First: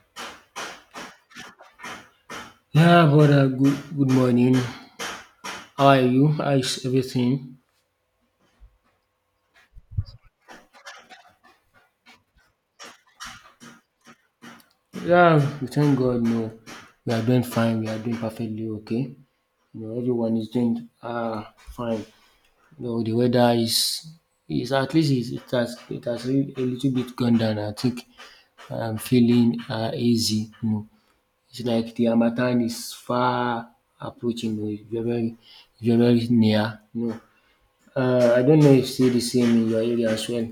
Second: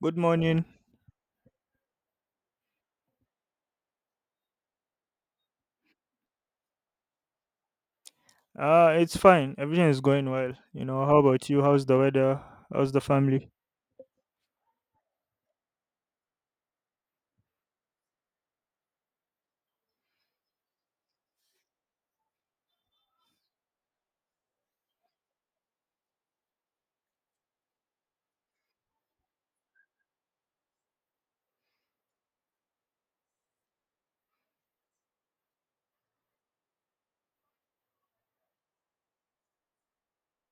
Good morning. Yeah, brother, good morning. How are you? How is everything? It's fine. Everything is going well. You know, how about you? How's the weather? How's the family? Yeah, we thank God. No, we are doing fine. We are doing perfectly okay. You know, everyone is doing fine. You know, the weather is at least is it has a little bit gone down. I think I'm feeling easy. You know, it's like the Harmattan is far approaching. You know, it's very, very, very near. You know, I don't know if it's still the same in your area as well.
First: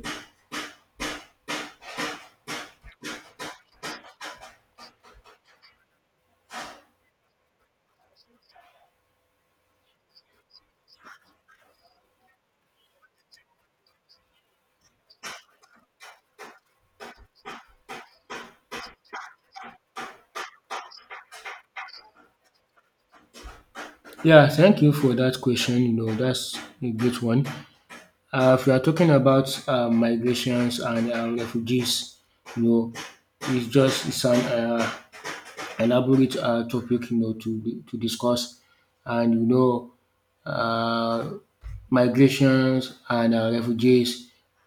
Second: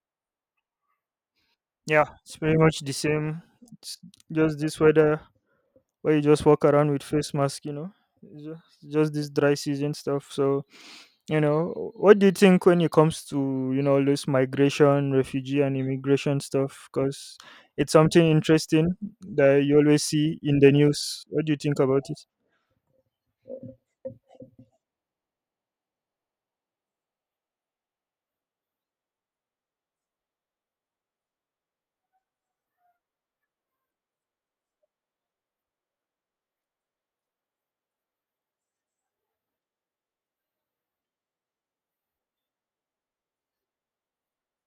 Yeah, it's pretty much the same. It's just this weather where you just walk around with face mask, you know. It's just this dry season stuff. So, you know, what do you think when it comes to, you know, all this migration, refugee and immigration stuff? Because it's something interesting that you always see in the news. What do you think about it? Yeah, thank you for that question. You know, that's a great one. If we are talking about migrations and refugees, you know, it's just, it's an elaborate topic, you know, to to discuss. And you know, uh, migrations and refugees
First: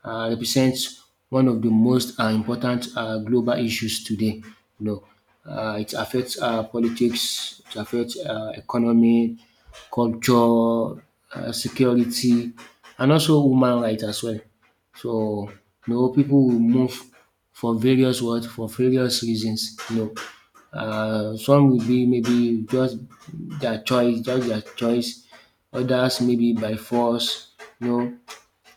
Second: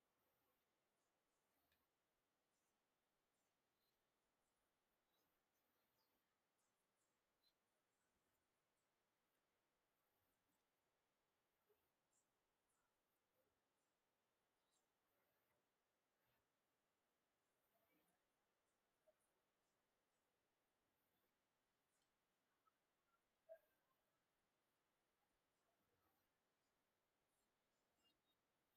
represents one of the most important global issues today. You know, it affects politics, it affects economy, culture, security, and also human rights as well. So you know, people will move for various what for various reasons, you know. Some will be maybe just their choice, just their choice. Others maybe by force, you know.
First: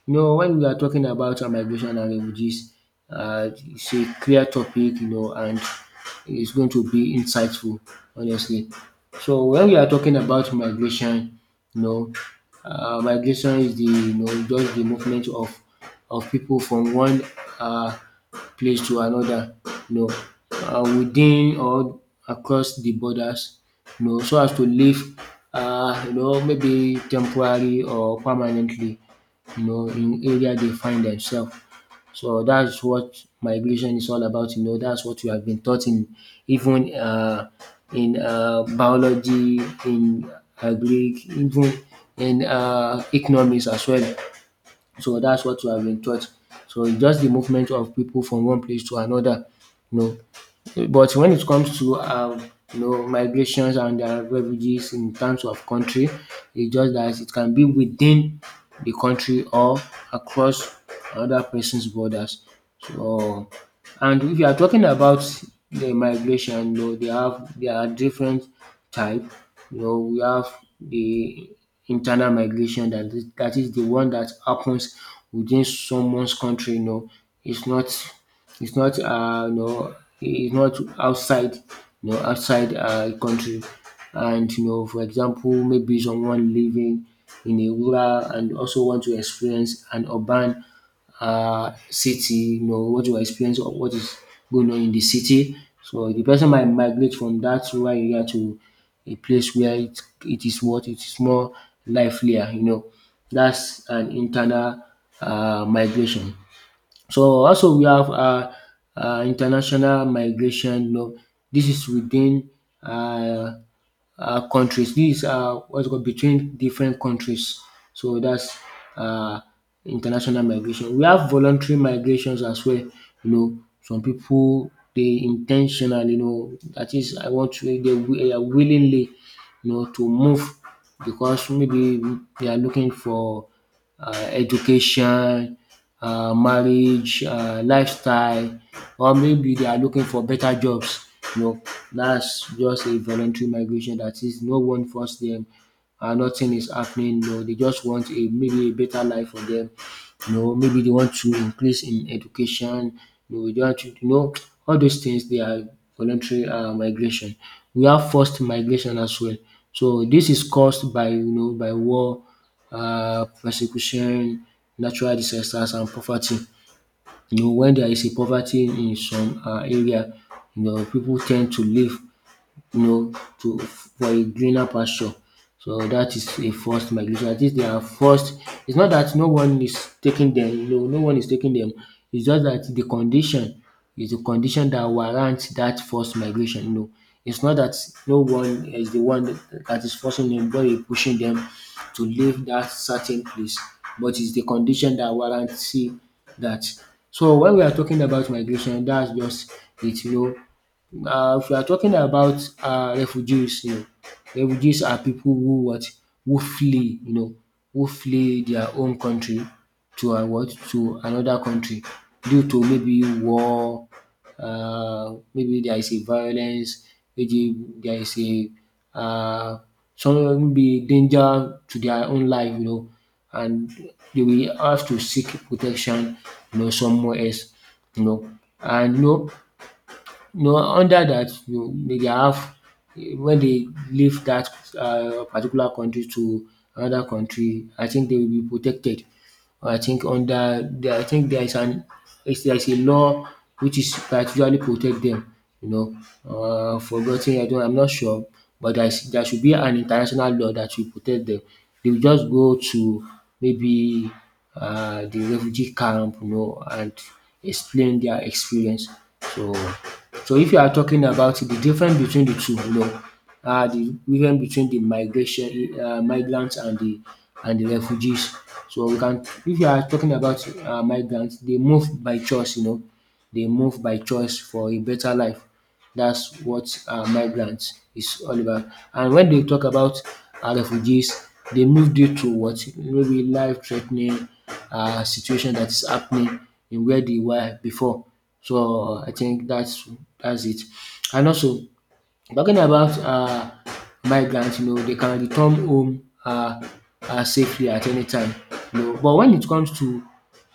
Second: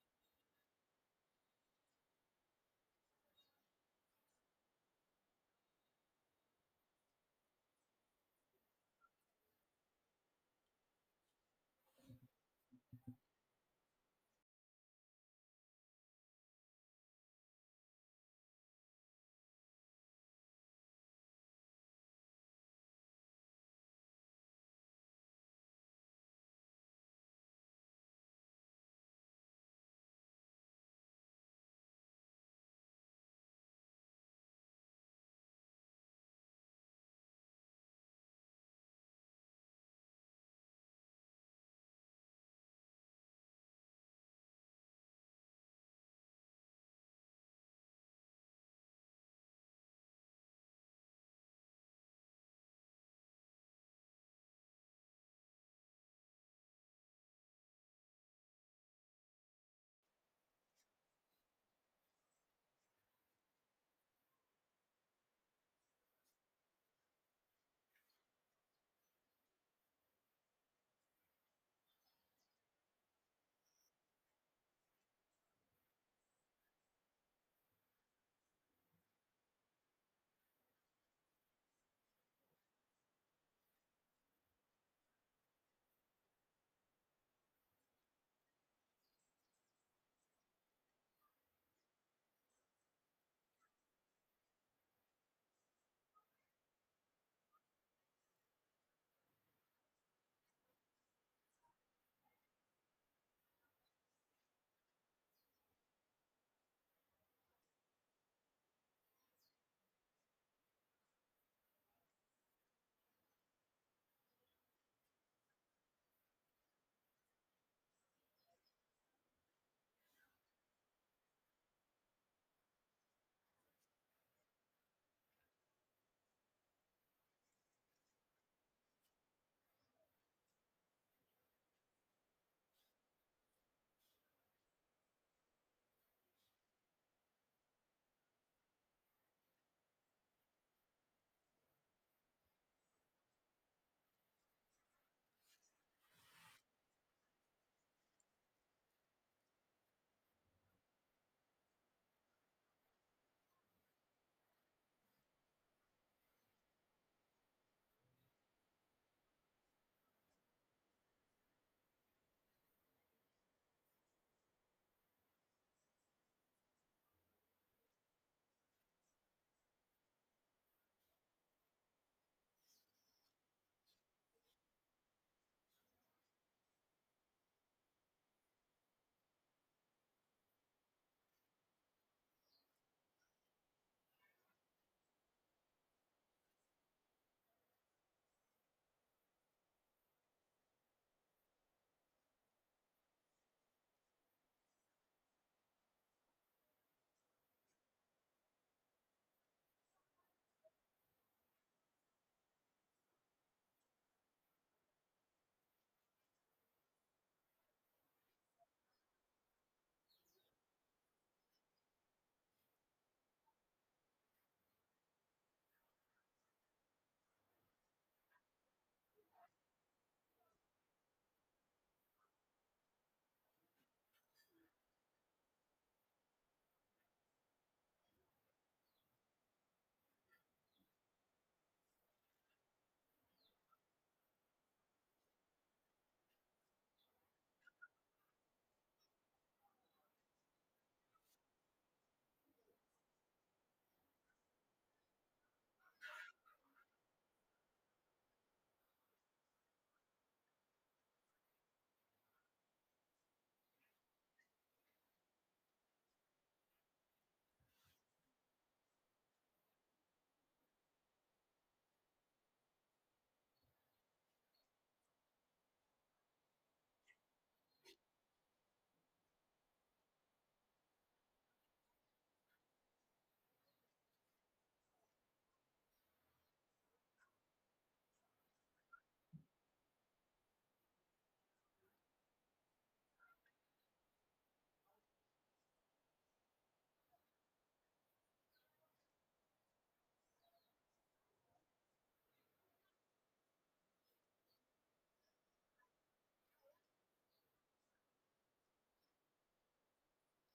You know, when we are talking about migration and refugees, it's a clear topic, you know, and it's going to be insightful, honestly. So when we are talking about migration, you know, migration is the you know just the movement of people from one uh, place to another, you know, within or across the borders, you know, so as to live, you know, maybe temporary or permanently, you know, in area they find themselves. So that's what migration is all about. You know, that's what we have been taught in even in biology, in agric, even in economics as well. So that's what we have been taught. So it's just the movement of people from one place to another. You know, but when it comes to you know, migrations and refugees in terms of country, it's just that it can be within the country or across another person's borders. So, and if you are talking about the migration, you know, they have there are different type. You know, we have the internal migration. That is the one that happens within someone's country. You know, it's not, it's not no, it's not outside, you know, outside country. And you know, for example, maybe someone living in a rural and also want to experience an urban city, you know, want to experience of what is going on in the city. So the person might migrate from that rural area to a place where it is more livelier, you know. That's an internal migration. So also we have international migration, you know. This is within um countries. This is what's called, between different countries. So that's um international migration. We have voluntary migrations as well, you know. Some people, they intentionally, you know, that is, I want to they dey willingly, you know, to move because maybe they are looking for education, marriage, lifestyle, or maybe they are looking for better jobs. You know, that's just a voluntary migration. That is, no one force them and nothing is happening. No, they just want a maybe a better life for them, you know. Maybe they want to increase in education, you know, they want to, you know, all those things, they are voluntary migration. We have forced migration as well. So this is caused by, you know, by war, persecution, natural disasters, and poverty. You know, when there is a poverty in some area, you know, people tend to leave, you know, to for a greener pasture. So that is a forced migration. At least they are forced. It's not that no one is taking them, you know, no one is taking them. It's just that the condition is the condition that warrants that forced migration. You know, it's not that no one is the one that is forcing them, but is pushing them to leave that certain place. But it's the condition that warrants see that. So when we are talking about migration, that's just it. You know, if we are talking about refugees, you know, refugees are people who what who flee, you know, who flee their own country to what to another country due to maybe war, maybe there is a violence, maybe there is a uh, some maybe danger to their own life, you know. And they will have to seek protection, you know, somewhere else, you know. And you know, no, under that, you dey have, when they leave that particular country to another country, I think they will be protected. I think under there, I think there is an, it's, there is a law which is particularly protect them, you know. Uh, I have, I don't, I'm not sure, but there is, there should be an international law that will protect them. They will just go to maybe the refugee camp, you know, and explain their experience. So, so if you are talking about the difference between the two, you know, the difference between the migration, migrants and the, and the refugees. So we can, if you are talking about migrants, they move by choice, you know. They move by choice for a better life. That's what migrants is all about. And when they talk about refugees, they move due to what maybe life threatening situation that is happening in where they were before. So I think that's it. And also, talking about migrant, you know, they can return home safely at any time, you know. But when it comes to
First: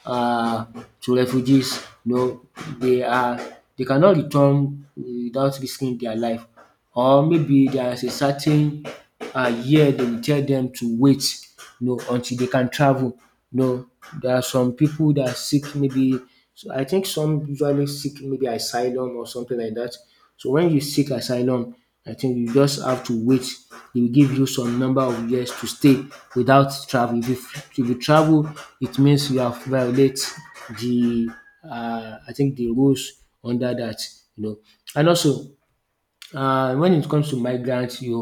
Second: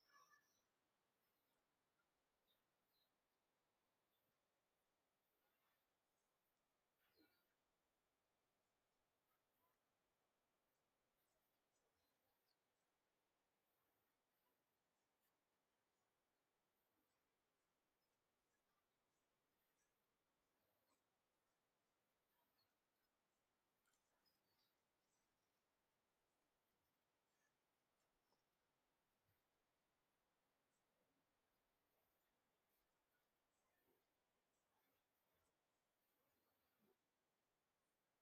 uh, refugees, you know, they are, they cannot return without risking their life, or maybe there is a certain year they will tell them to wait, you know, until they can travel. You know, there are some people that are seek maybe, so I think some usually seek maybe asylum or something like that. So when you seek asylum, I think you just have to wait. They will give you some number of years to stay without travel. If you travel, it means you have violate the I think the rules under that, you know. And also when it comes to migrants, you,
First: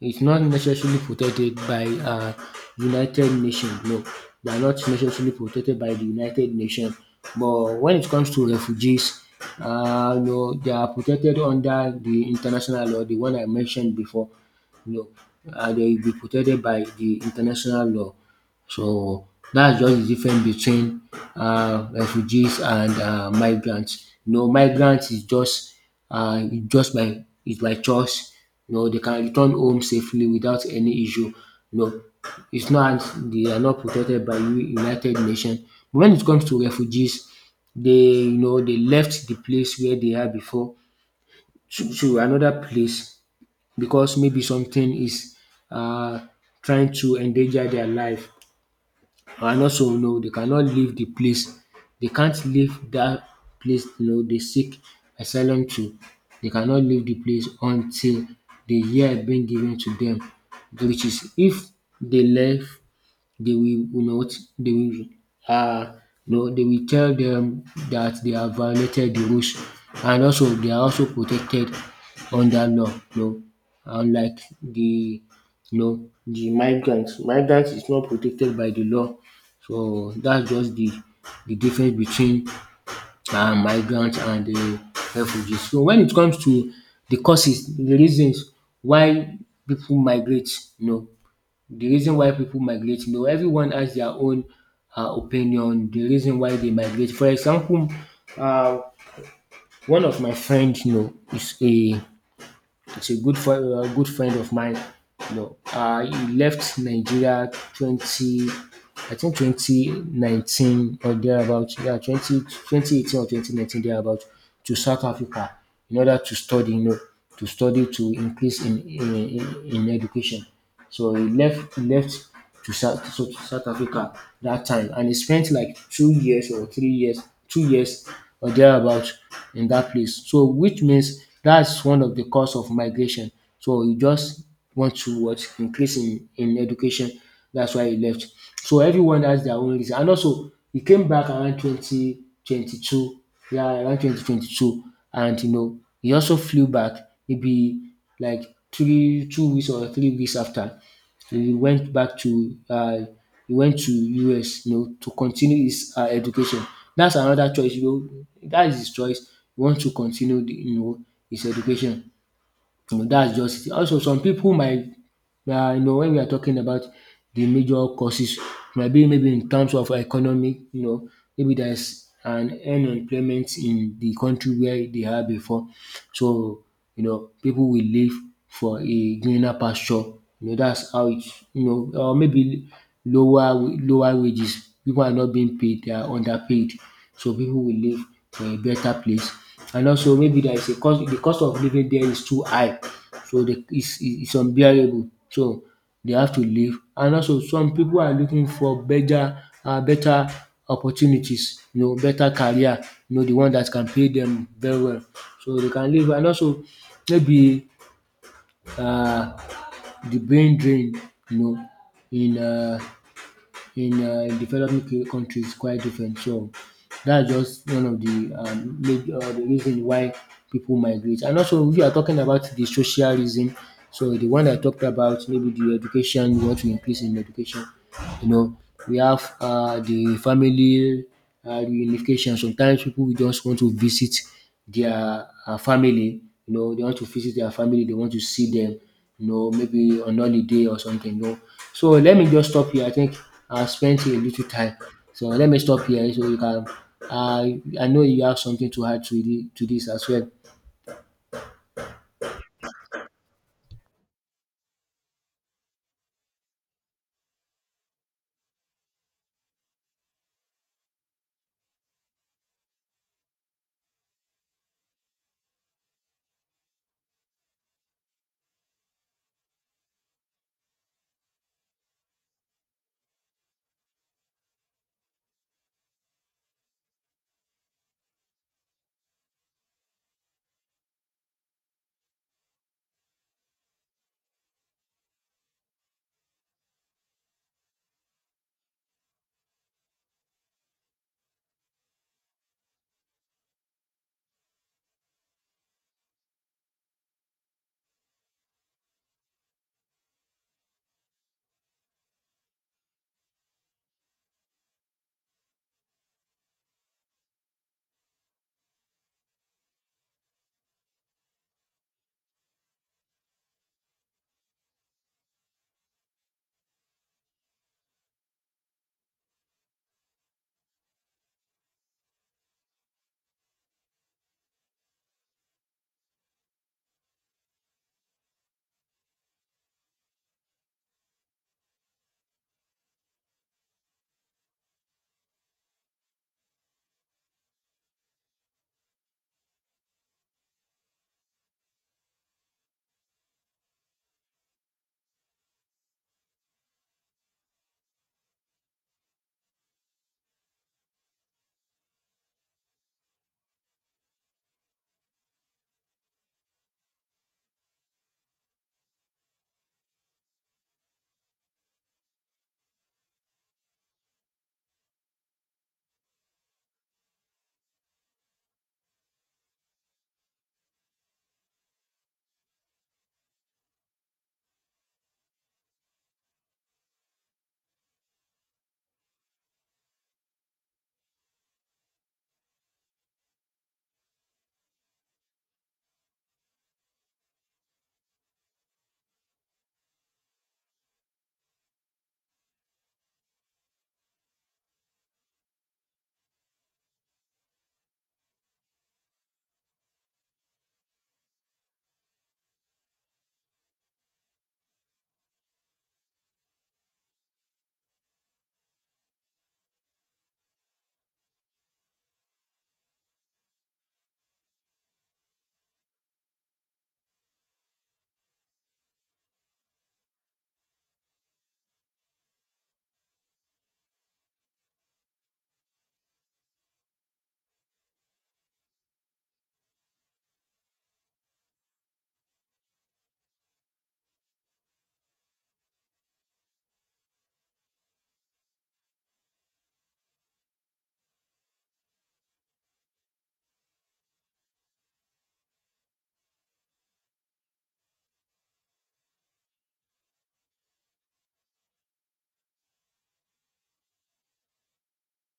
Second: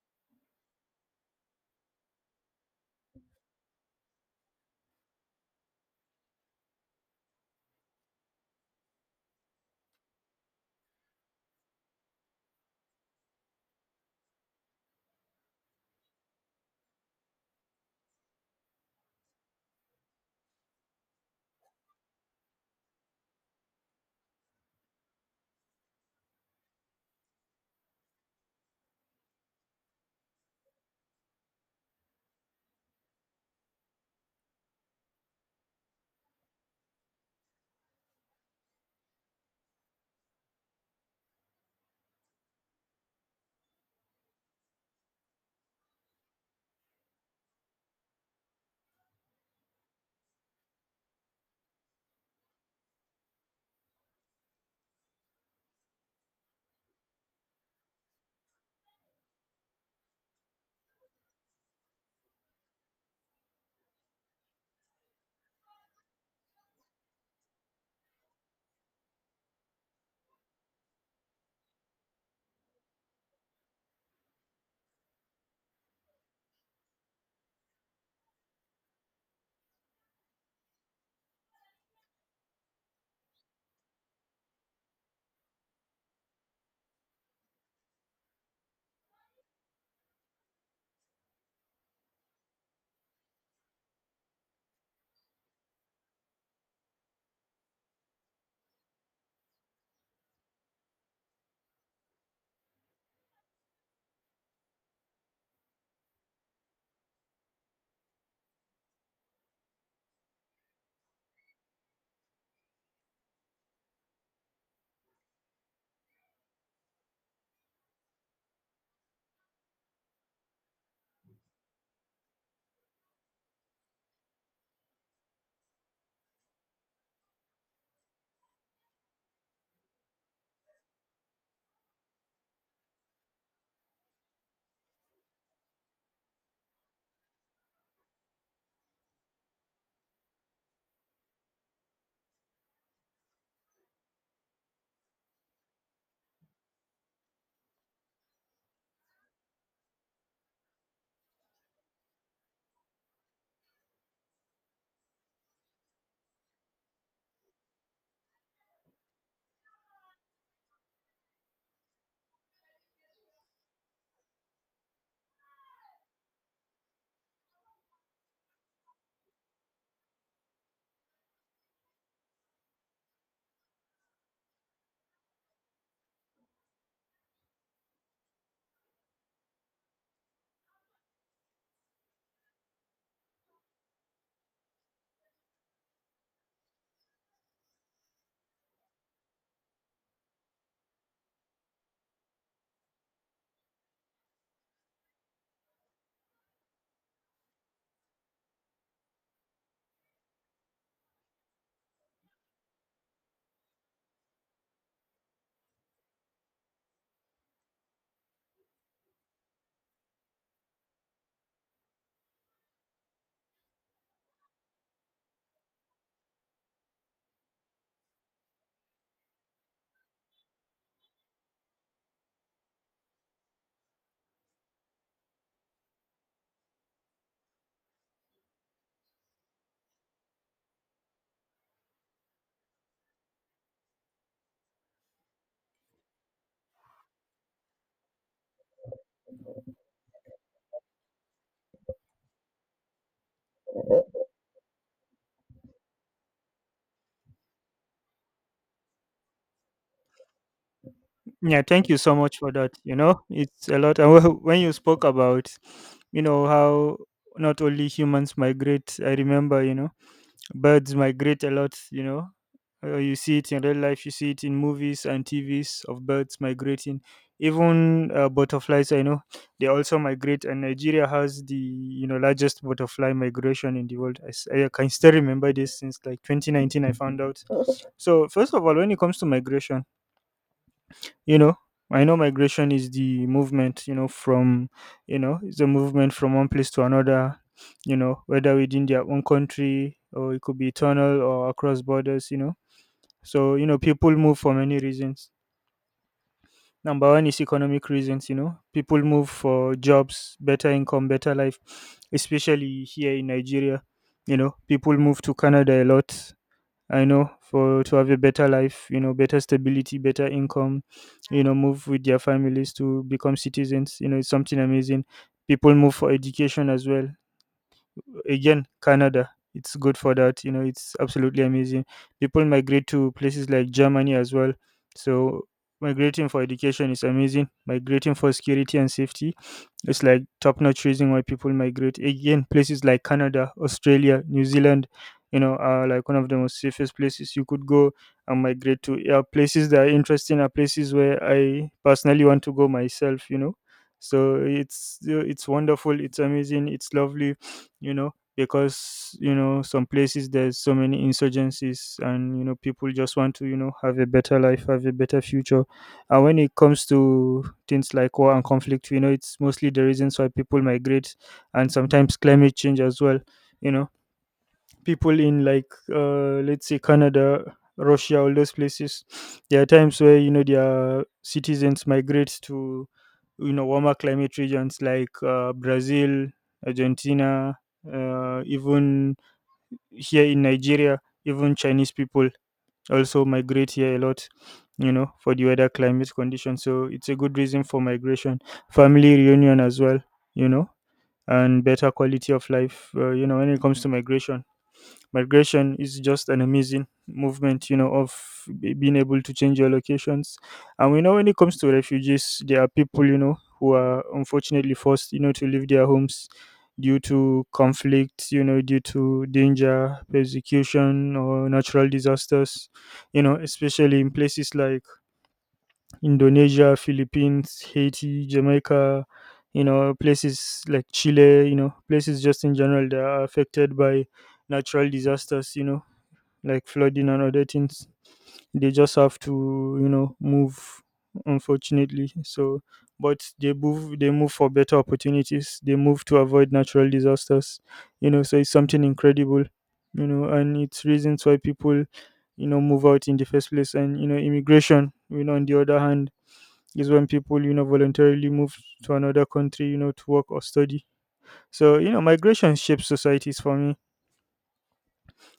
it's not necessarily protected by United Nations. No, they are not necessarily protected by the United Nations. But when it comes to refugees, no, they are protected under the international law, the one I mentioned before. No, they will be protected by the international law. So that's just the difference between refugees and migrants. You know, migrants is just by, it's by choice. You know, they can return home safely without any issue. You know, it's not, they are not protected by United Nations. But when it comes to refugees, they, you know, they left the place where they are before to another place because maybe something is uh, trying to endanger their life. And also, no dey cannot leave the place. They can't leave dat place, no dey seek asylum to. They cannot leave the place until the year being given to dem, which is, if they left, they will not, they will um no, they will tell them that they have violated the rules. And also they are also protected under law. No, unlike the, no, the migrants. Migrants is not protected by the law. So that's just the difference between migrants and refugees. So when it comes to the causes, the reasons why people migrate, you know, the reason why people migrate. You know, everyone has their own opinion, the reason why they migrate. For example, uh, one of my friends, you know, is a, it's a good, for a good friend of mine. You know, he left Nigeria twenty, I think 2019 or thereabout, yeah, 20 2018 or 2019 thereabout, to South Africa in order to study, you know, to study to increase in, in education. So he left, to South Africa that time, and he spent like 2 years or 3 years, 2 years or thereabout in that place. So which means that's one of the cause of migration. So you just want to what increase in education, that's why he left. So everyone has their own reason. And also, he came back around 2022. Yeah, around 2022. And, you know, he also flew back maybe like three, 2 weeks or 3 weeks after. He went back to, he went to US, you know, to continue his education. That's another choice, you know. That is his choice. He wants to continue, you know, his education. You know, that's just it. Also, some people might, you know, when we are talking about the major causes, might be maybe in terms of economic, you know, maybe there's an unemployment in the country where they are before. So, you know, people will live for a greener pasture. You know, or maybe lower wages. People are not being paid, they are underpaid. So people will live for a better place. And also maybe there is a cost of living there is too high. So it's unbearable. So they have to leave, and also some people are looking for better, better opportunities, you know, better career, you know, the one that can pay them very well, so they can leave. And also maybe, um the brain drain, you know, in um in developing countries is quite different. So that's just one of the major the reason why people migrate. And also, if you are talking about the social reason, so the one I talked about, maybe the education, you want to increase in education, you know, we have the family reunification. Sometimes people will just want to visit their family, you know, they want to visit their family, they want to see them, you know, maybe on holiday or something, you know. So let me just stop here, I think I spent a little time, so let me stop here so you can, uh, I know you have something to add to, to this as well. Yeah, thank you so much for that. You know, it's a lot. And when you spoke about, you know, how not only humans migrate, I remember, you know, birds migrate a lot, you know. You see it in real life, you see it in movies and TVs of birds migrating. Even butterflies, I know, they also migrate, and Nigeria has the you know largest butterfly migration in the world. I can still remember this since like 2019. I found out. So first of all, when it comes to migration, you know, I know migration is the movement, you know, from, you know, it's a movement from one place to another, you know, whether within their own country or it could be tunnel or across borders, you know. So you know people move for many reasons. Number one is economic reasons. You know, people move for jobs, better income, better life, especially here in Nigeria. You know, people move to Canada a lot. I know for to have a better life, you know, better stability, better income, you know, move with their families to become citizens. You know, it's something amazing. People move for education as well. Again, Canada, it's good for that. You know, it's absolutely amazing. People migrate to places like Germany as well. So migrating for education is amazing. Migrating for security and safety, it's like top notch reason why people migrate. Again, places like Canada, Australia, New Zealand, you know, are like one of the most safest places you could go and migrate to. Yeah, places that are interesting are places where I personally want to go myself, you know. So it's wonderful, it's amazing, it's lovely, you know, because you know, some places there's so many insurgencies and you know, people just want to, you know, have a better life, have a better future. And when it comes to things like war and conflict. You know, it's mostly the reasons why people migrate, and sometimes climate change as well. You know, people in like, let's say, Canada, Russia, all those places, there are times where, you know, their citizens migrate to, you know, warmer climate regions like Brazil, Argentina, even here in Nigeria. Even Chinese people also migrate here a lot, you know, for the weather climate conditions. So it's a good reason for migration. Family reunion as well, you know, and better quality of life. You know, when it comes to migration, migration is just an amazing movement, you know, of being able to change your locations. And we know when it comes to refugees, there are people, you know, who are unfortunately forced, you know, to leave their homes due to conflict, you know, due to danger, persecution, or natural disasters, you know, especially in places like Indonesia, Philippines, Haiti, Jamaica, you know, places like Chile, you know, places just in general that are affected by natural disasters, you know, like flooding and other things. They just have to, you know, move. Unfortunately, so but they move. They move for better opportunities. They move to avoid natural disasters. You know, so it's something incredible. You know, and it's reasons why people, you know, move out in the first place. And you know, immigration. You know, on the other hand, is when people, you know, voluntarily move to another country, you know, to work or study. So you know, migration shapes societies for me.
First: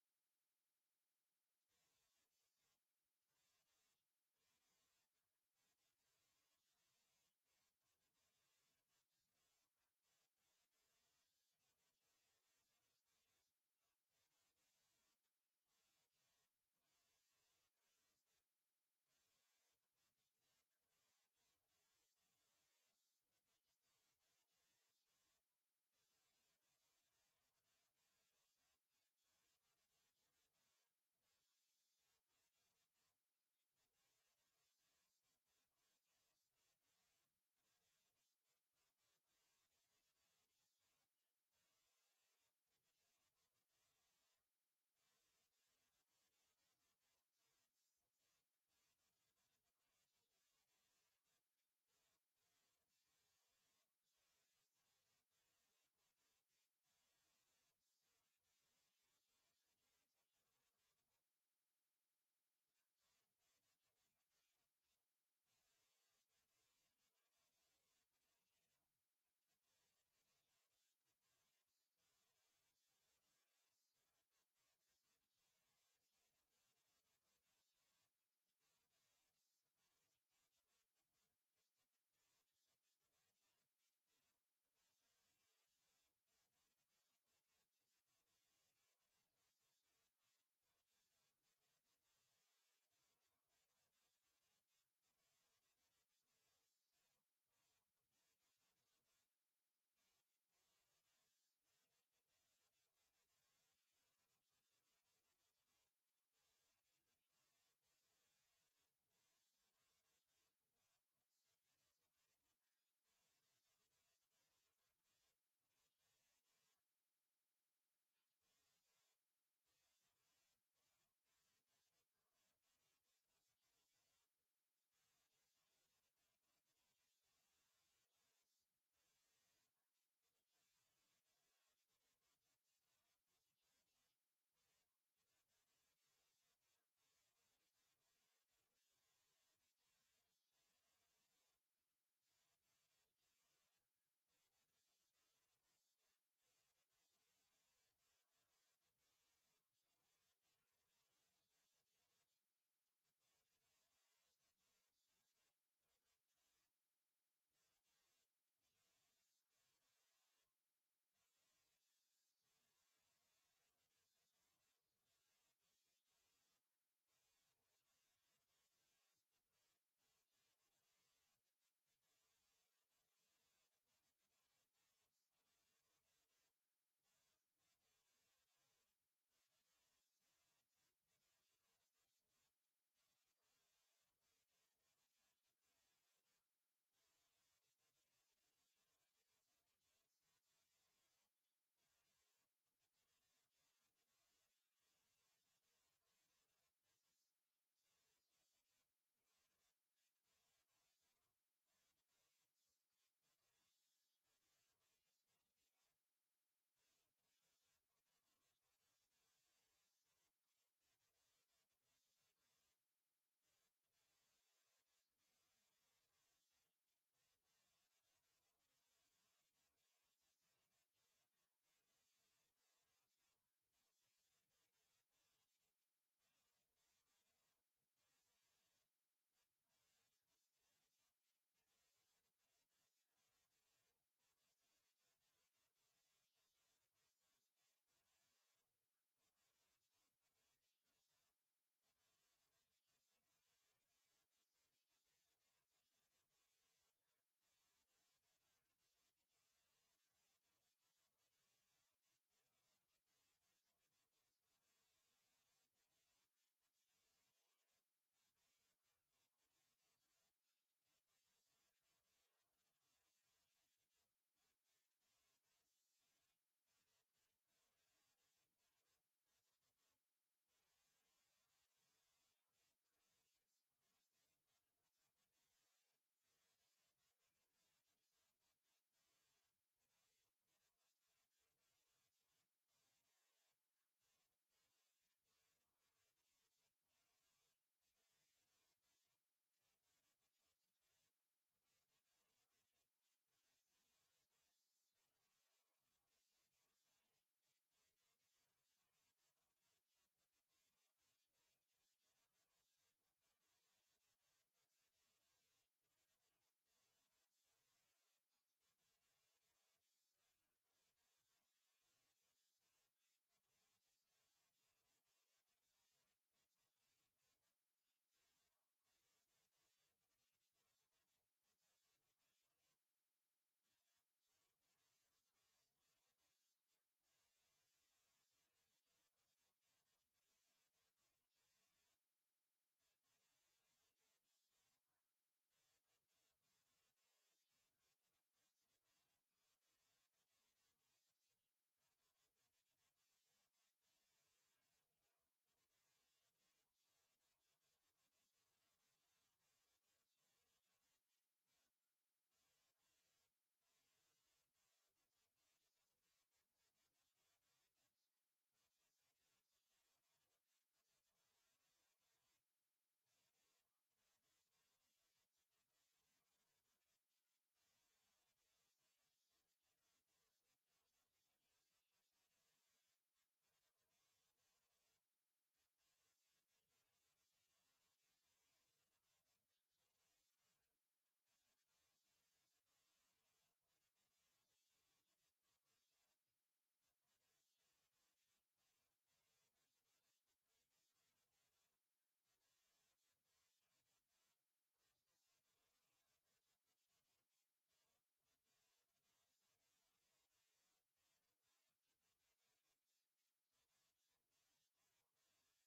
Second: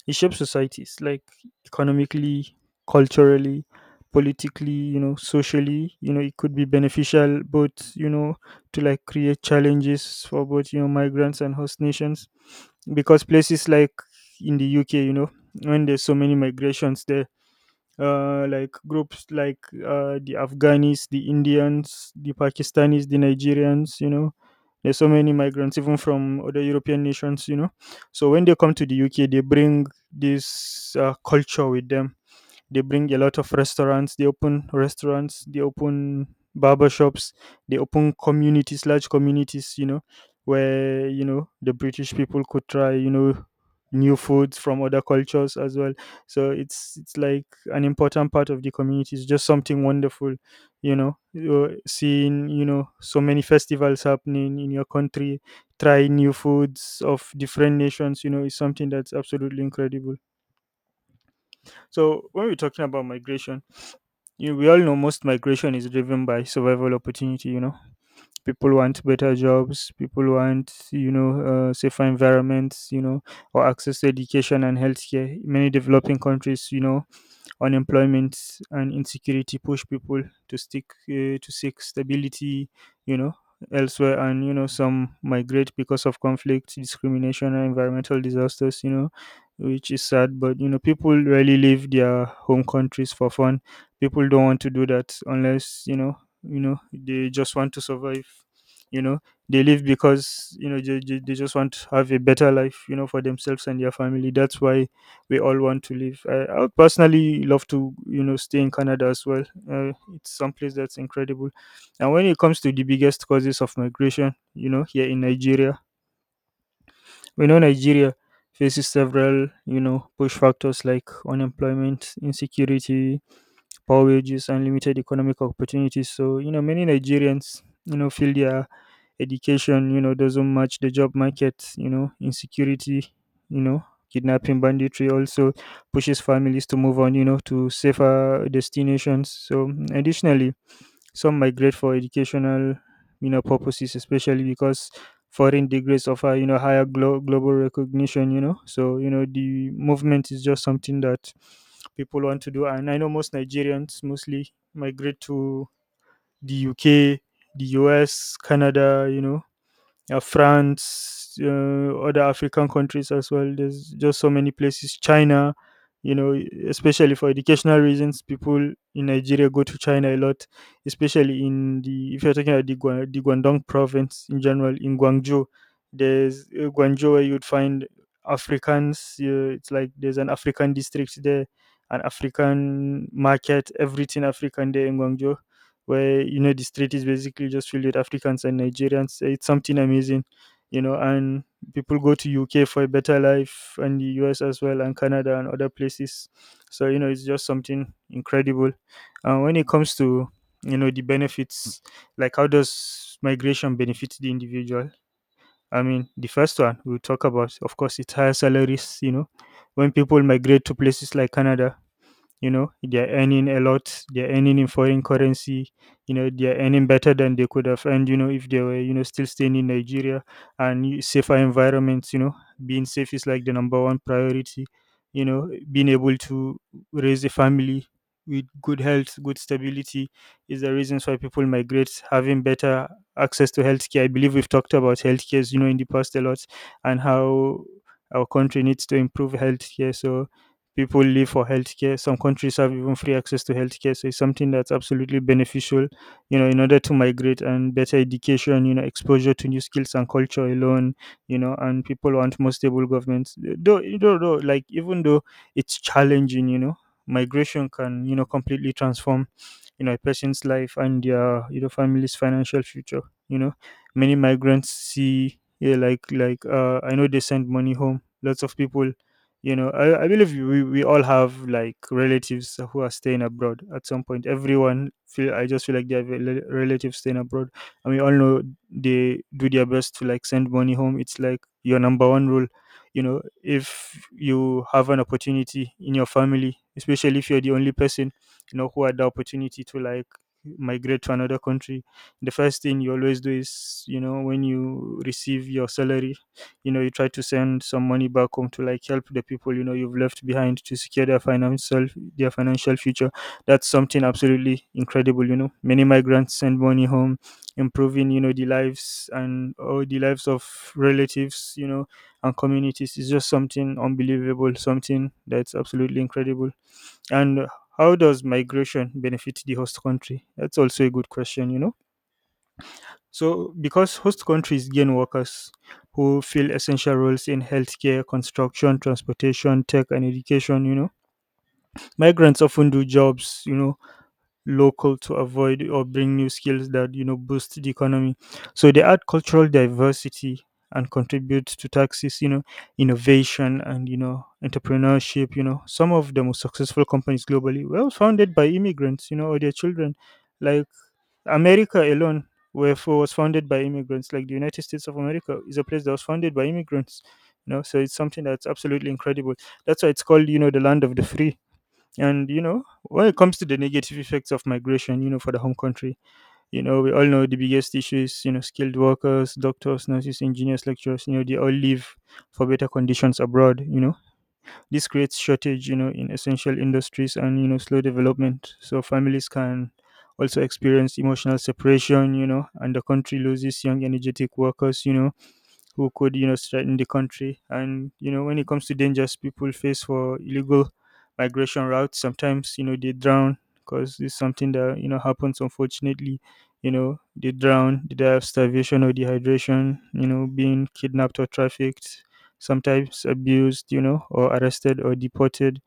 It shapes societies like economically, culturally, politically, you know, socially. You know, it could be beneficial, but you know, to like create challenges for both, you know, migrants and host nations, because places like in the UK, you know, when there's so many migrations there, like groups like the Afghanis, the Indians, the Pakistanis, the Nigerians, you know. There's so many migrants, even from other European nations, you know. So when they come to the UK, they bring this culture with them. They bring a lot of restaurants. They open restaurants, they open barber shops, they open communities, large communities, you know, where you know the British people could try, you know, new foods from other cultures as well. So it's like an important part of the community. It's just something wonderful. You know, you're seeing, you know, so many festivals happening in your country, try new foods of different nations, you know, is something that's absolutely incredible. So when we're talking about migration, you, we all know most migration is driven by survival opportunity. You know, people want better jobs, people want, you know, safer environments, you know, or access to education and healthcare. Many developing countries, you know, unemployment and insecurity push people to stick to seek stability, you know, elsewhere. And you know some migrate because of conflict, discrimination and environmental disasters, you know, which is sad, but you know people rarely leave their home countries for fun. People don't want to do that unless, you know, you know they just want to survive, you know. They leave because you know they just want to have a better life, you know, for themselves and their family. That's why we all want to live. I would personally love to, you know, stay in Canada as well. It's someplace that's incredible. And when it comes to the biggest causes of migration, you know, here in Nigeria, we know Nigeria faces several, you know, push factors like unemployment, insecurity, poor wages, unlimited economic opportunities. So, you know, many Nigerians, you know, feel their education, you know, doesn't match the job market. You know, insecurity, you know, kidnapping, banditry also pushes families to move on, you know, to safer destinations. So, additionally, some migrate for educational, you know, purposes, especially because foreign degrees offer, you know, higher global recognition, you know. So, you know, the movement is just something that people want to do. And I know most Nigerians mostly migrate to the UK, the US, Canada, you know, France, other African countries as well. There's just so many places. China, you know, especially for educational reasons, people in Nigeria go to China a lot, especially in the if you're talking about the, the Guangdong province in general, in Guangzhou, there's Guangzhou where you'd find Africans. It's like there's an African district there, an African market, everything African there in Guangzhou where you know the street is basically just filled with Africans and Nigerians. It's something amazing, you know. And people go to UK for a better life, and the US as well, and Canada and other places. So you know, it's just something incredible. And when it comes to you know the benefits, like how does migration benefit the individual? I mean, the first one we'll talk about, of course, it's higher salaries. You know, when people migrate to places like Canada, you know they're earning a lot, they're earning in foreign currency, you know they're earning better than they could have earned, you know, if they were, you know, still staying in Nigeria. And you- safer environments, you know, being safe is like the number one priority, you know, being able to raise a family with good health, good stability, is the reasons why people migrate. Having better access to healthcare, I believe we've talked about healthcare, you know, in the past a lot, and how our country needs to improve healthcare. So people live for healthcare. Some countries have even free access to healthcare. So it's something that's absolutely beneficial, you know, in order to migrate and better education, you know, exposure to new skills and culture alone, you know, and people want more stable governments. Though like even though it's challenging, you know, migration can, you know, completely transform you know a person's life and their you know family's financial future. You know, many migrants see, yeah, like I know they send money home, lots of people, you know. I believe we all have like relatives who are staying abroad. At some point everyone feel I just feel like they have a relatives staying abroad, and we all know they do their best to like send money home. It's like your number one rule, you know. If you have an opportunity in your family, especially if you're the only person, you know, who had the opportunity to like migrate to another country, the first thing you always do is, you know, when you receive your salary, you know, you try to send some money back home to like help the people, you know, you've left behind to secure their financial future. That's something absolutely incredible, you know, many migrants send money home, improving you know the lives and all the lives of relatives, you know, and communities is just something unbelievable, something that's absolutely incredible. And how does migration benefit the host country? That's also a good question, you know. So, because host countries gain workers who fill essential roles in healthcare, construction, transportation, tech, and education, you know, migrants often do jobs, you know, local to avoid, or bring new skills that you know boost the economy. So they add cultural diversity and contribute to taxes, you know, innovation and you know entrepreneurship. You know, some of the most successful companies globally were founded by immigrants, you know, or their children, like America alone, where was founded by immigrants. Like the United States of America is a place that was founded by immigrants, you know, so it's something that's absolutely incredible. That's why it's called, you know, the land of the free. And you know, when it comes to the negative effects of migration, you know, for the home country, you know, we all know the biggest issues, you know, skilled workers, doctors, nurses, engineers, lecturers, you know, they all leave for better conditions abroad, you know. This creates shortage, you know, in essential industries and, you know, slow development. So families can also experience emotional separation, you know, and the country loses young energetic workers, you know, who could you know threaten the country. And you know when it comes to dangers people face for illegal migration routes, sometimes you know they drown, because it's something that you know happens unfortunately. You know they drown, they die of starvation or dehydration. You know being kidnapped or trafficked, sometimes abused. You know or arrested or deported.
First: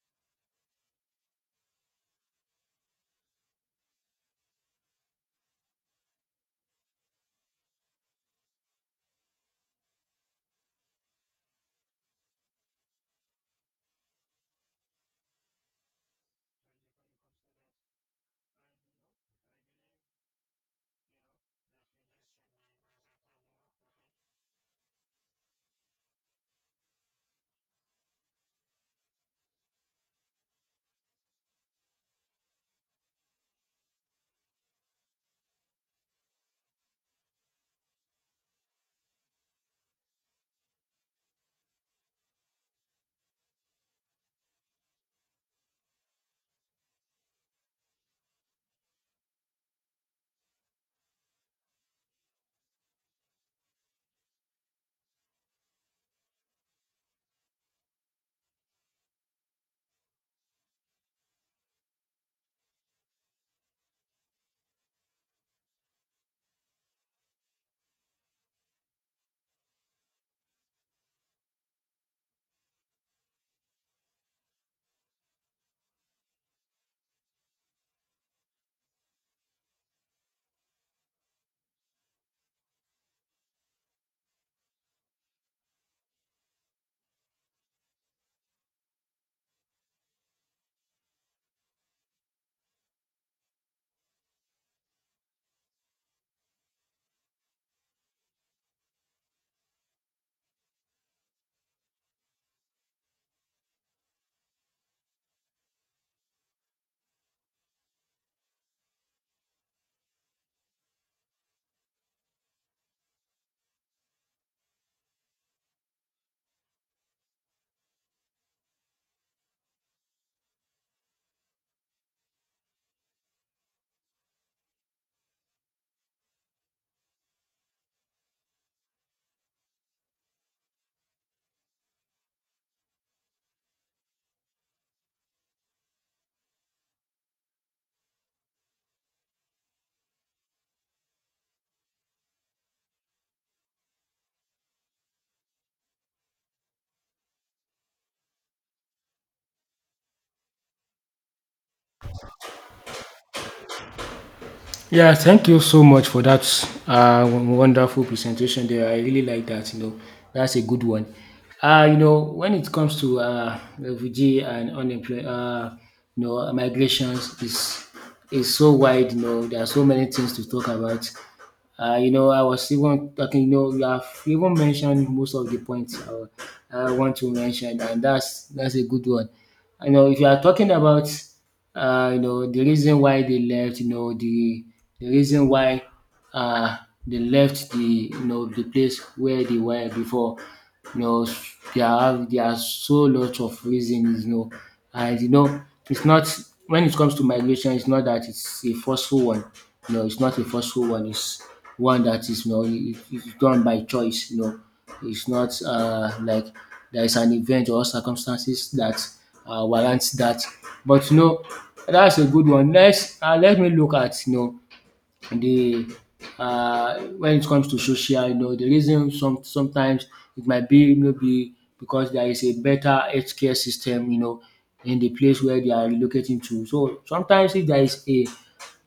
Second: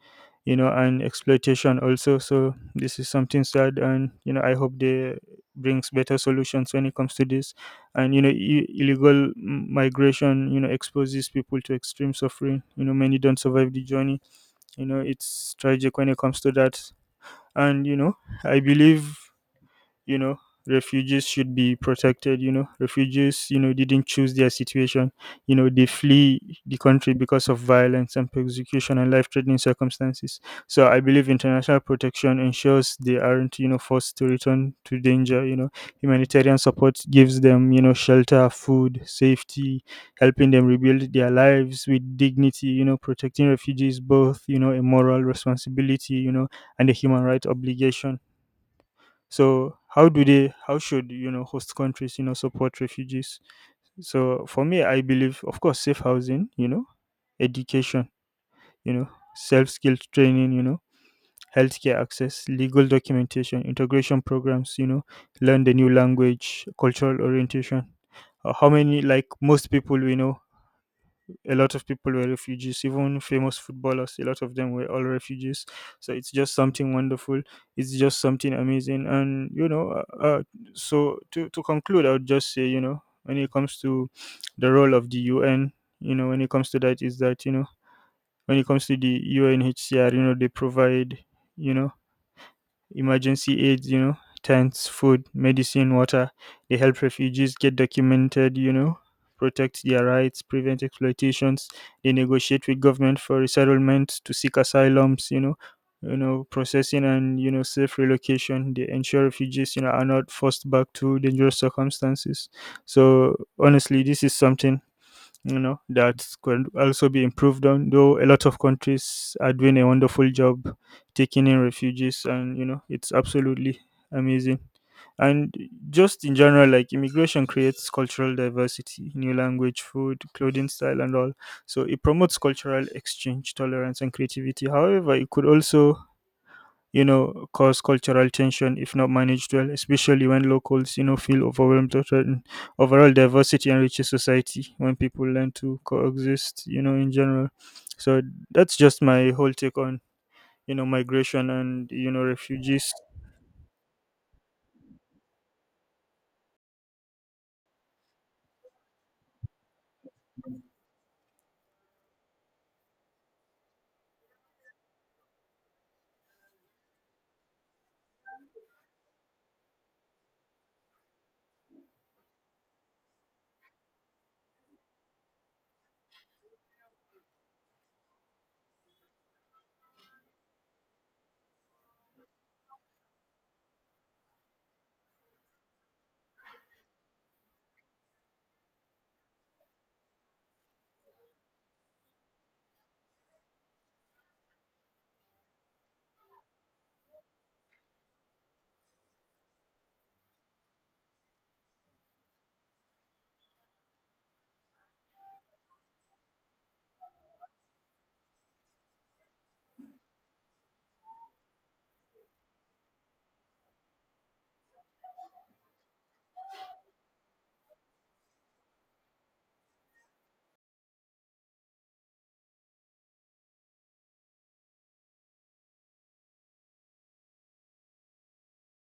You know and exploitation also. So this is something sad, and you know I hope they brings better solutions when it comes to this. And you know illegal migration you know exposes people to extreme suffering, you know, many don't survive the journey, you know, it's tragic when it comes to that. And you know I believe, you know, refugees should be protected. You know, refugees, you know, didn't choose their situation. You know, they flee the country because of violence and persecution and life threatening circumstances. So I believe international protection ensures they aren't, you know, forced to return to danger, you know. Humanitarian support gives them, you know, shelter, food, safety, helping them rebuild their lives with dignity. You know, protecting refugees both you know a moral responsibility, you know, and a human right obligation. So how do they? How should you know host countries you know support refugees? So for me, I believe, of course, safe housing, you know, education, you know, self skilled training, you know, healthcare access, legal documentation, integration programs, you know, learn the new language, cultural orientation. How many like most people we know a lot of people were refugees, even famous footballers, a lot of them were all refugees. So it's just something wonderful. It's just something amazing. So to conclude, I would just say, you know, when it comes to the role of the UN, you know, when it comes to that, is that, you know, when it comes to the UNHCR, you know, they provide, you know, emergency aids, you know, tents, food, medicine, water. They help refugees get documented, you know, protect their rights, prevent exploitations. They negotiate with government for resettlement to seek asylums, you know, processing and you know, safe relocation. They ensure refugees, you know, are not forced back to dangerous circumstances. So honestly, this is something you know that could also be improved on, though a lot of countries are doing a wonderful job taking in refugees, and you know it's absolutely amazing. And just in general, like, immigration creates cultural diversity, new language, food, clothing, style, and all. So it promotes cultural exchange, tolerance, and creativity. However, it could also, you know, cause cultural tension if not managed well, especially when locals, you know, feel overwhelmed or threatened. Overall, diversity enriches society when people learn to coexist, you know, in general. So that's just my whole take on, you know, migration and, you know, refugees. Yeah, thank you so much for that, wonderful presentation there. I really like that. You know, that's a good one. You know, when it comes to refugee and unemployment, you know, migrations is so wide. You know, there are so many things to talk about. You know, I was even talking. You know, you have even mentioned most of the points I want to mention, and that's a good one. You know, if you are talking about, you know, the reason why they left, you know, the reason why uh, they left you know, the place where they were before, you know, there are so lot of reasons, you know, and, you know, it's not, when it comes to migration, it's not that it's a forceful one. You know, it's not a forceful one. It's one that is, you know, it's done by choice, you know. It's not like there is an event or circumstances that warrants that. But you know, that's a good one. Let's let me look at, you know, the when it comes to social, you know, the reason, sometimes it might be maybe because there is a better healthcare system, you know, in the place where they are relocating to. So sometimes if there is a,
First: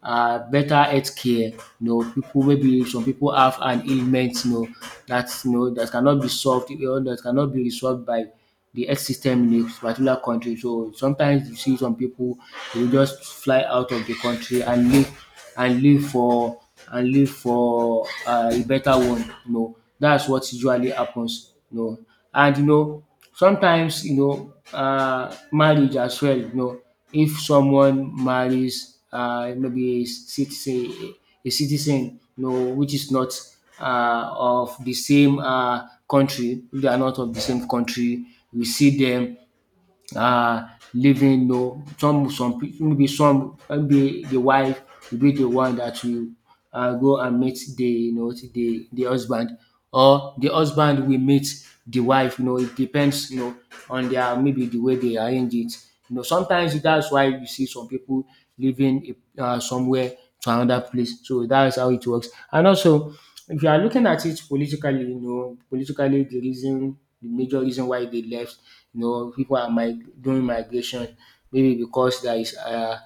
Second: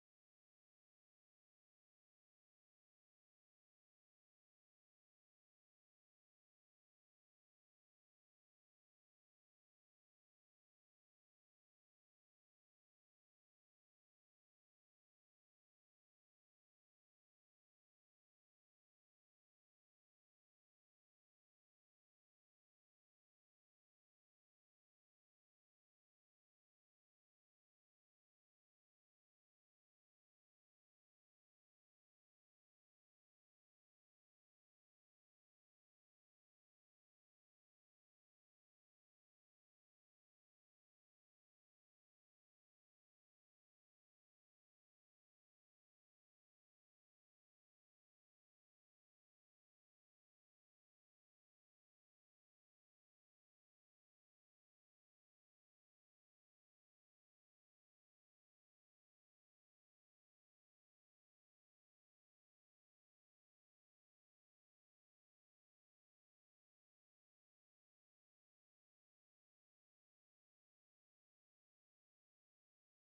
better health care. You know, people, maybe some people have an ailment, you know, that cannot be solved, you know, that cannot be resolved by the health system in a particular country. So sometimes you see some people, they will just fly out of the country and live for and live for a better one. You know, that's what usually happens. You know, and you know sometimes, you know, marriage as well, you know, if someone marries, maybe a citizen, a citizen, you know, which is not of the same country, if they are not of the same country, we see them, um living, you know, some peo- maybe some, maybe the wife will be the one that will go and meet the, you know, the husband, or the husband will meet the wife, you know. It depends, you know, on their, maybe the way they arrange it, you know. Sometimes that's why you see some people living, somewhere to another place. So that's how it works. And also if you are looking at it politically, you know, politically the reason, the major reason why they left, you know, people are doing migration, maybe because there is,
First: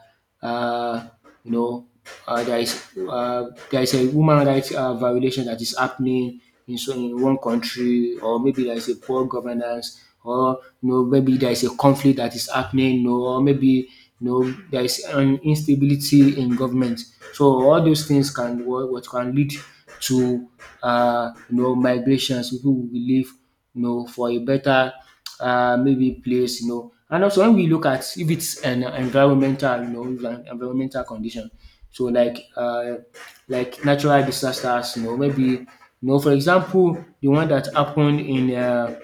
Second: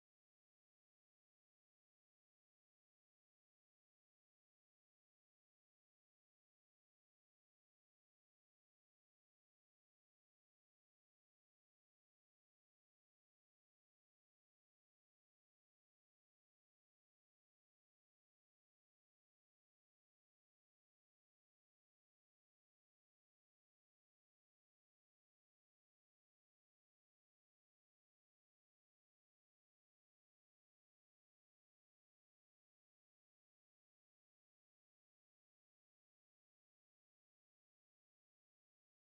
uh, you know, uh, there is there is a human rights violation that is happening in one country, or maybe there is a poor governance, or you know, maybe there is a conflict that is happening, you know, or maybe you know there is an instability in government. So all those things can what can lead to you know, migrations. People will leave, you know, for a better maybe place, you know. And also when we look at, if it's an environmental, you know, if an environmental condition, so like natural disasters, you know, maybe you know, for example, the one that happened in,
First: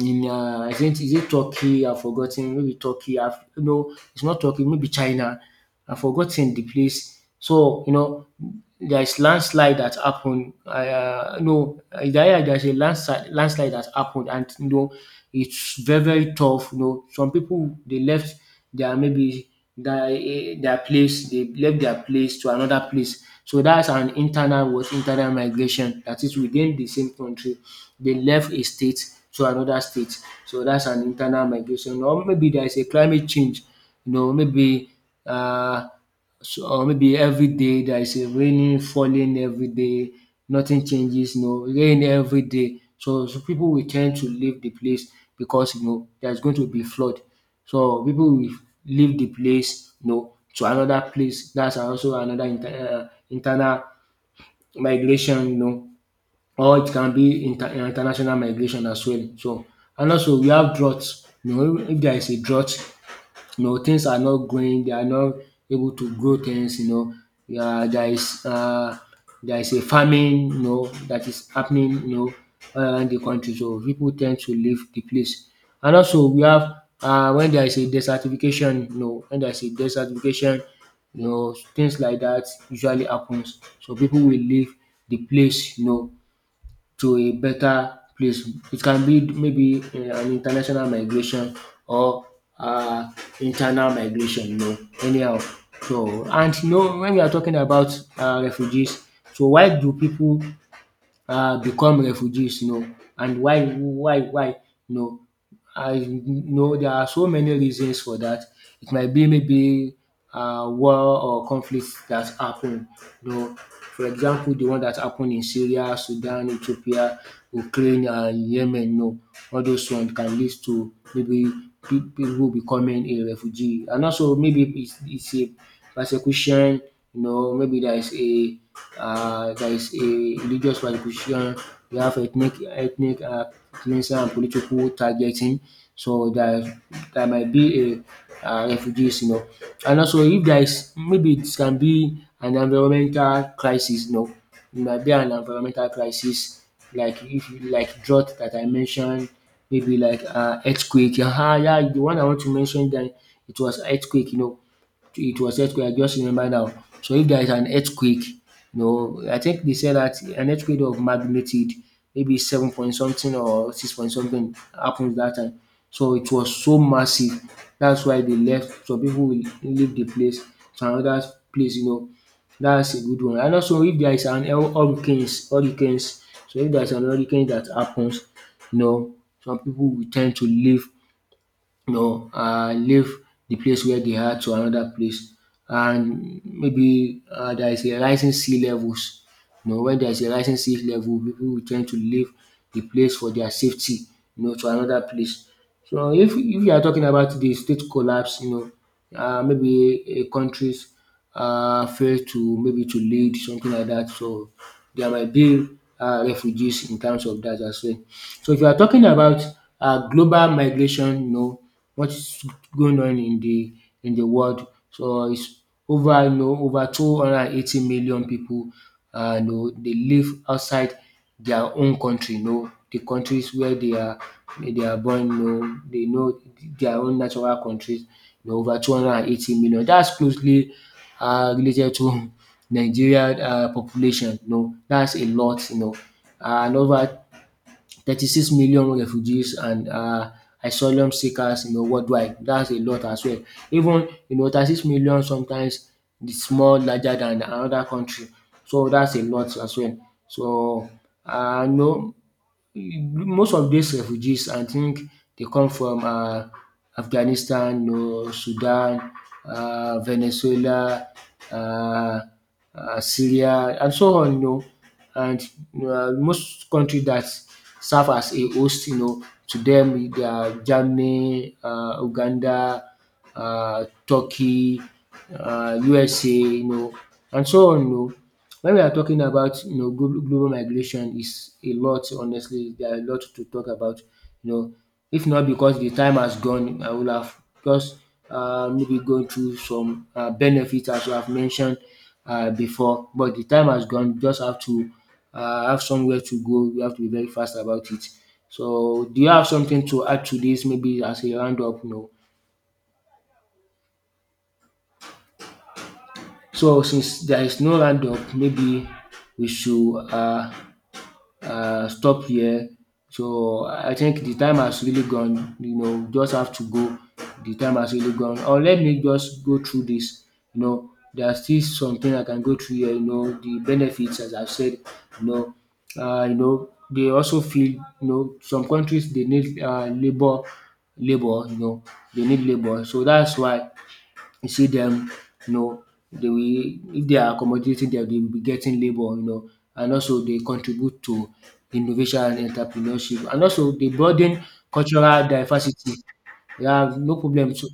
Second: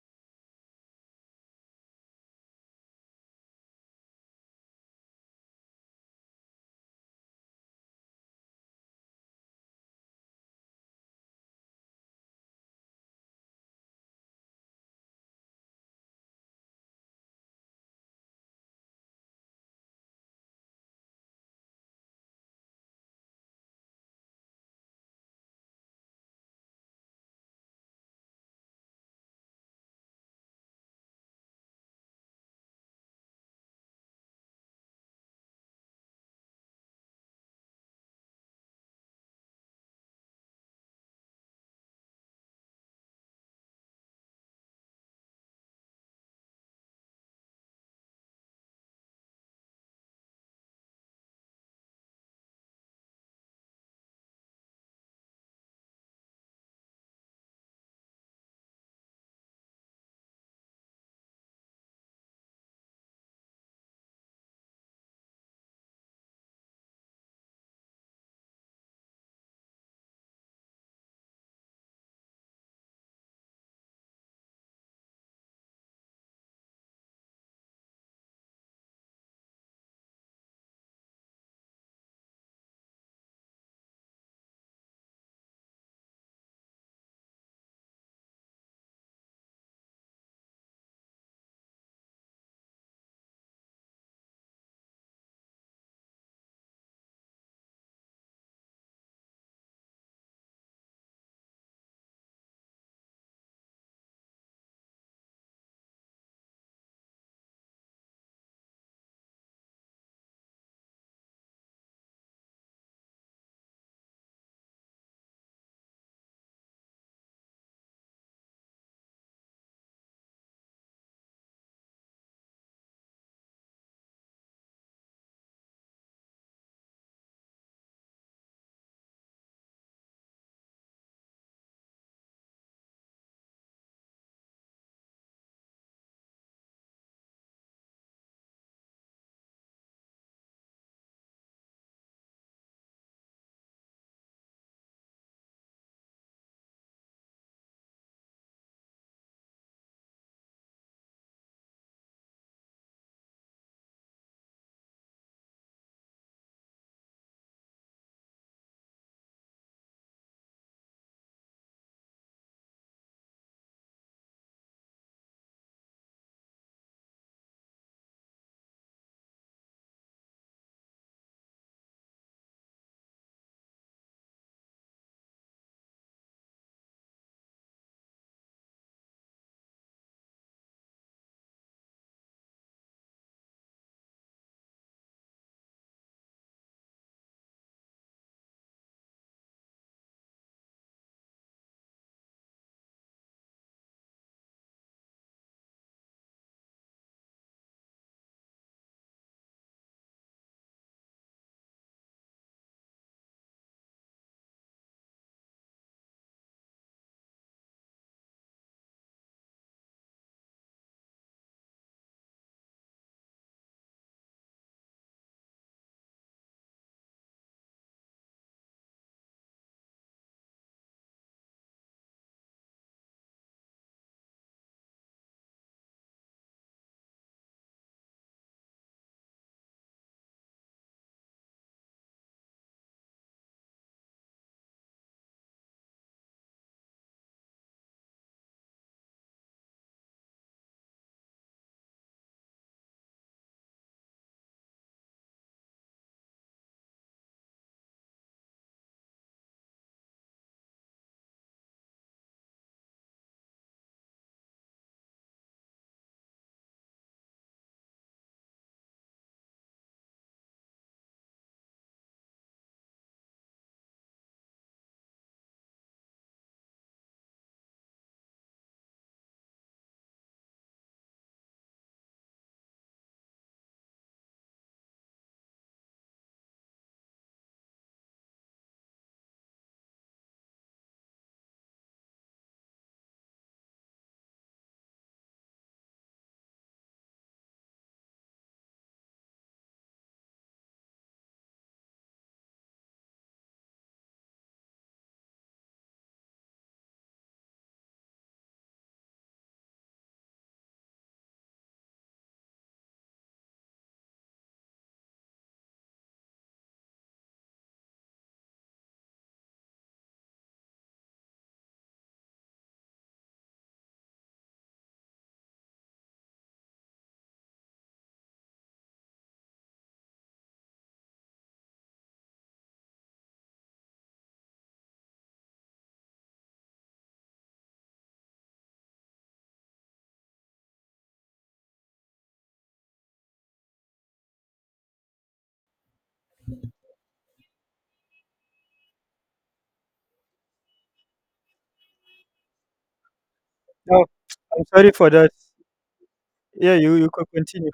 in, is it, is it Turkey? I've forgotten. Maybe Turkey. I've, no, it's not Turkey, maybe China. I've forgotten the place. So you know there is landslide that happened. No there there's a landslide Landslide that happened, and you know it's very tough. You know, some people they left their, maybe their, their place. They left their place to another place. So that's an internal, was internal migration that is within the same country. They left a state to another state. So that's an internal migration. Or maybe there is a climate change, you know, maybe, uh, or maybe every day there is a raining falling every day, nothing changes, you know, rain every day. So so pipu will tend to leave the place, because you know there is going to be flood. So people will leave the place, you know, to another place. That's also another internal migration, you know, or it can be international migration as well. So, and also we have droughts. You know, if there is a drought, you know, things are not growing, they are not able to grow things, you know. Yeah, there is a famine, you know, that is happening, you know, all around the country. So people tend to leave the place. And also we have when there is a desertification, you know, when there is a desertification, you know, things like that usually happens. So people will leave the place, you know, to a better place. It can be maybe, an international migration or, uh, internal migration, you know, anyhow. So, and you know, when we are talking about refugees, so why do people become refugees, you know. And why, why? No, I know there are so many reasons for that. It might be maybe war or conflicts that happened. You know, for example, the one that happened in Syria, Sudan, Ethiopia, Ukraine, and Yemen. You know, all those ones can lead to maybe people becoming a refugee. And also maybe it's a persecution, you know, maybe there is a, religious persecution, you have ethnic cleansing and political targeting. So there might be a, refugees, you know. And also, if there is, maybe it can be an environmental crisis, you know, it might be an environmental crisis, like if you- like drought that I mentioned, maybe like earthquake. Yeah, the one I want to mention that it was earthquake, you know, it was earthquake. I just remember now. So if there is an earthquake, you know, I think they said that an earthquake of magnitude, maybe 7. Something or 6. Something, happens that time. So it was so massive. That's why they left. Some people will leave the place to another place. You know, that's a good one. And also, if there is an hurricanes, hurricanes. So if there is an hurricane that happens, you know, some people will tend to leave, no, leave the place where they are to another place. And maybe there is a rising sea levels. You know, when there is a rising sea level, people will tend to leave the place for their safety, you know, to another place. So if you are talking about the state collapse, you know, maybe a country's fail to maybe to lead something like that. So there might be refugees in terms of that as well. So if you are talking about global migration, you know, what's going on in the world. So it's over, you know, over 280 million people. You know, dey live outside their own country, you know, the countries where they are born, you know, they know their own natural countries, you know, over 280 million. That's closely related to Nigeria population, you know. That's a lot, you know. And over 36 million refugees and asylum seekers, you know, worldwide. That's a lot as well. Even you know 36 million sometimes it's more larger than another country. So that's a lot as well. So no, most of these refugees, I think they come from, Afghanistan, you know, Sudan, Venezuela, um Syria, and so on, you know. And most countries that serve as a host, you know, to them, dem dia Germany, Uganda, Turkey, USA, you know, and so on. You know, when we are talking about, you know, global migration, is a lot. Honestly, there are a lot to talk about. You know, if not because the time has gone, I would have just maybe gone through some benefits as you have mentioned before. But the time has gone. You just have to have somewhere to go. You have to be very fast about it. So, do you have something to add to this? Maybe as a roundup. No. So since there is no roundup, maybe we should stop here. So I think the time has really gone, you know, we just have to go. The time has really gone. Or let me just go through this, you know, there are still something I can go through here, you know, the benefits as I've said, you know, you know, they also feel, you know, some countries they need labour, you know, they need labour. So that's why you see them, you know, they will, if they are accommodating dem, they will be getting labour, you know. And also they contribute to innovation and entrepreneurship, and also they No, broaden I'm sorry for cultural that. diversity. Yeah, you, Yeah, you no could problem. So continue.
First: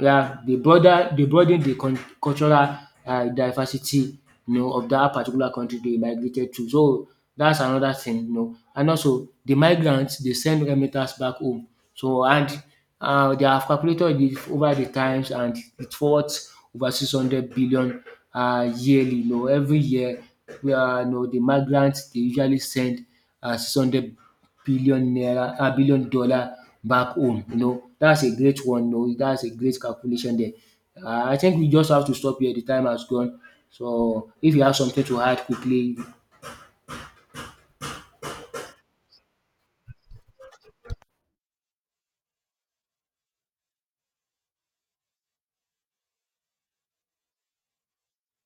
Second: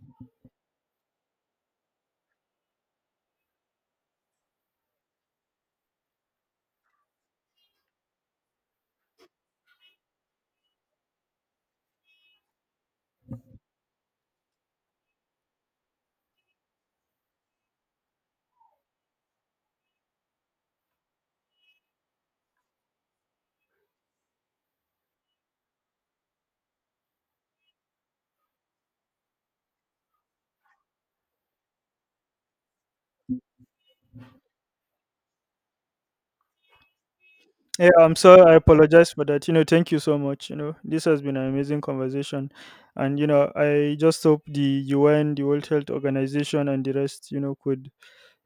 yeah, they broaden the cultural diversity, you know, of that particular country they migrated to. So that's another thing, you know. And also the migrants, they send remittance back home. So, and they have calculated the over the times, and it's worth over 600 billion yearly, you know, every year. You know, the migrants, they usually send, 600 billionaire a billion dollars back home, you know. That's a great one. No, that's a great calculation there. I think we just have to stop here, the time has gone. So if you have something to add quickly, Yeah, I'm sorry. I apologize for that. You know, thank you so much. You know, this has been an amazing conversation. And, you know, I just hope the UN, the World Health Organization, and the rest, you know, could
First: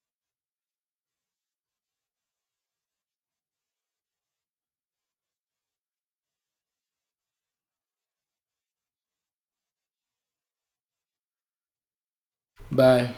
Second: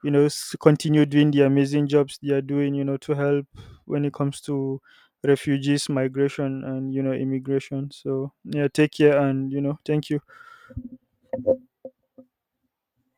you know continue doing the amazing jobs they are doing, you know, to help when it comes to refugees, migration, and you know immigration. So yeah, take care, and you know thank you bye.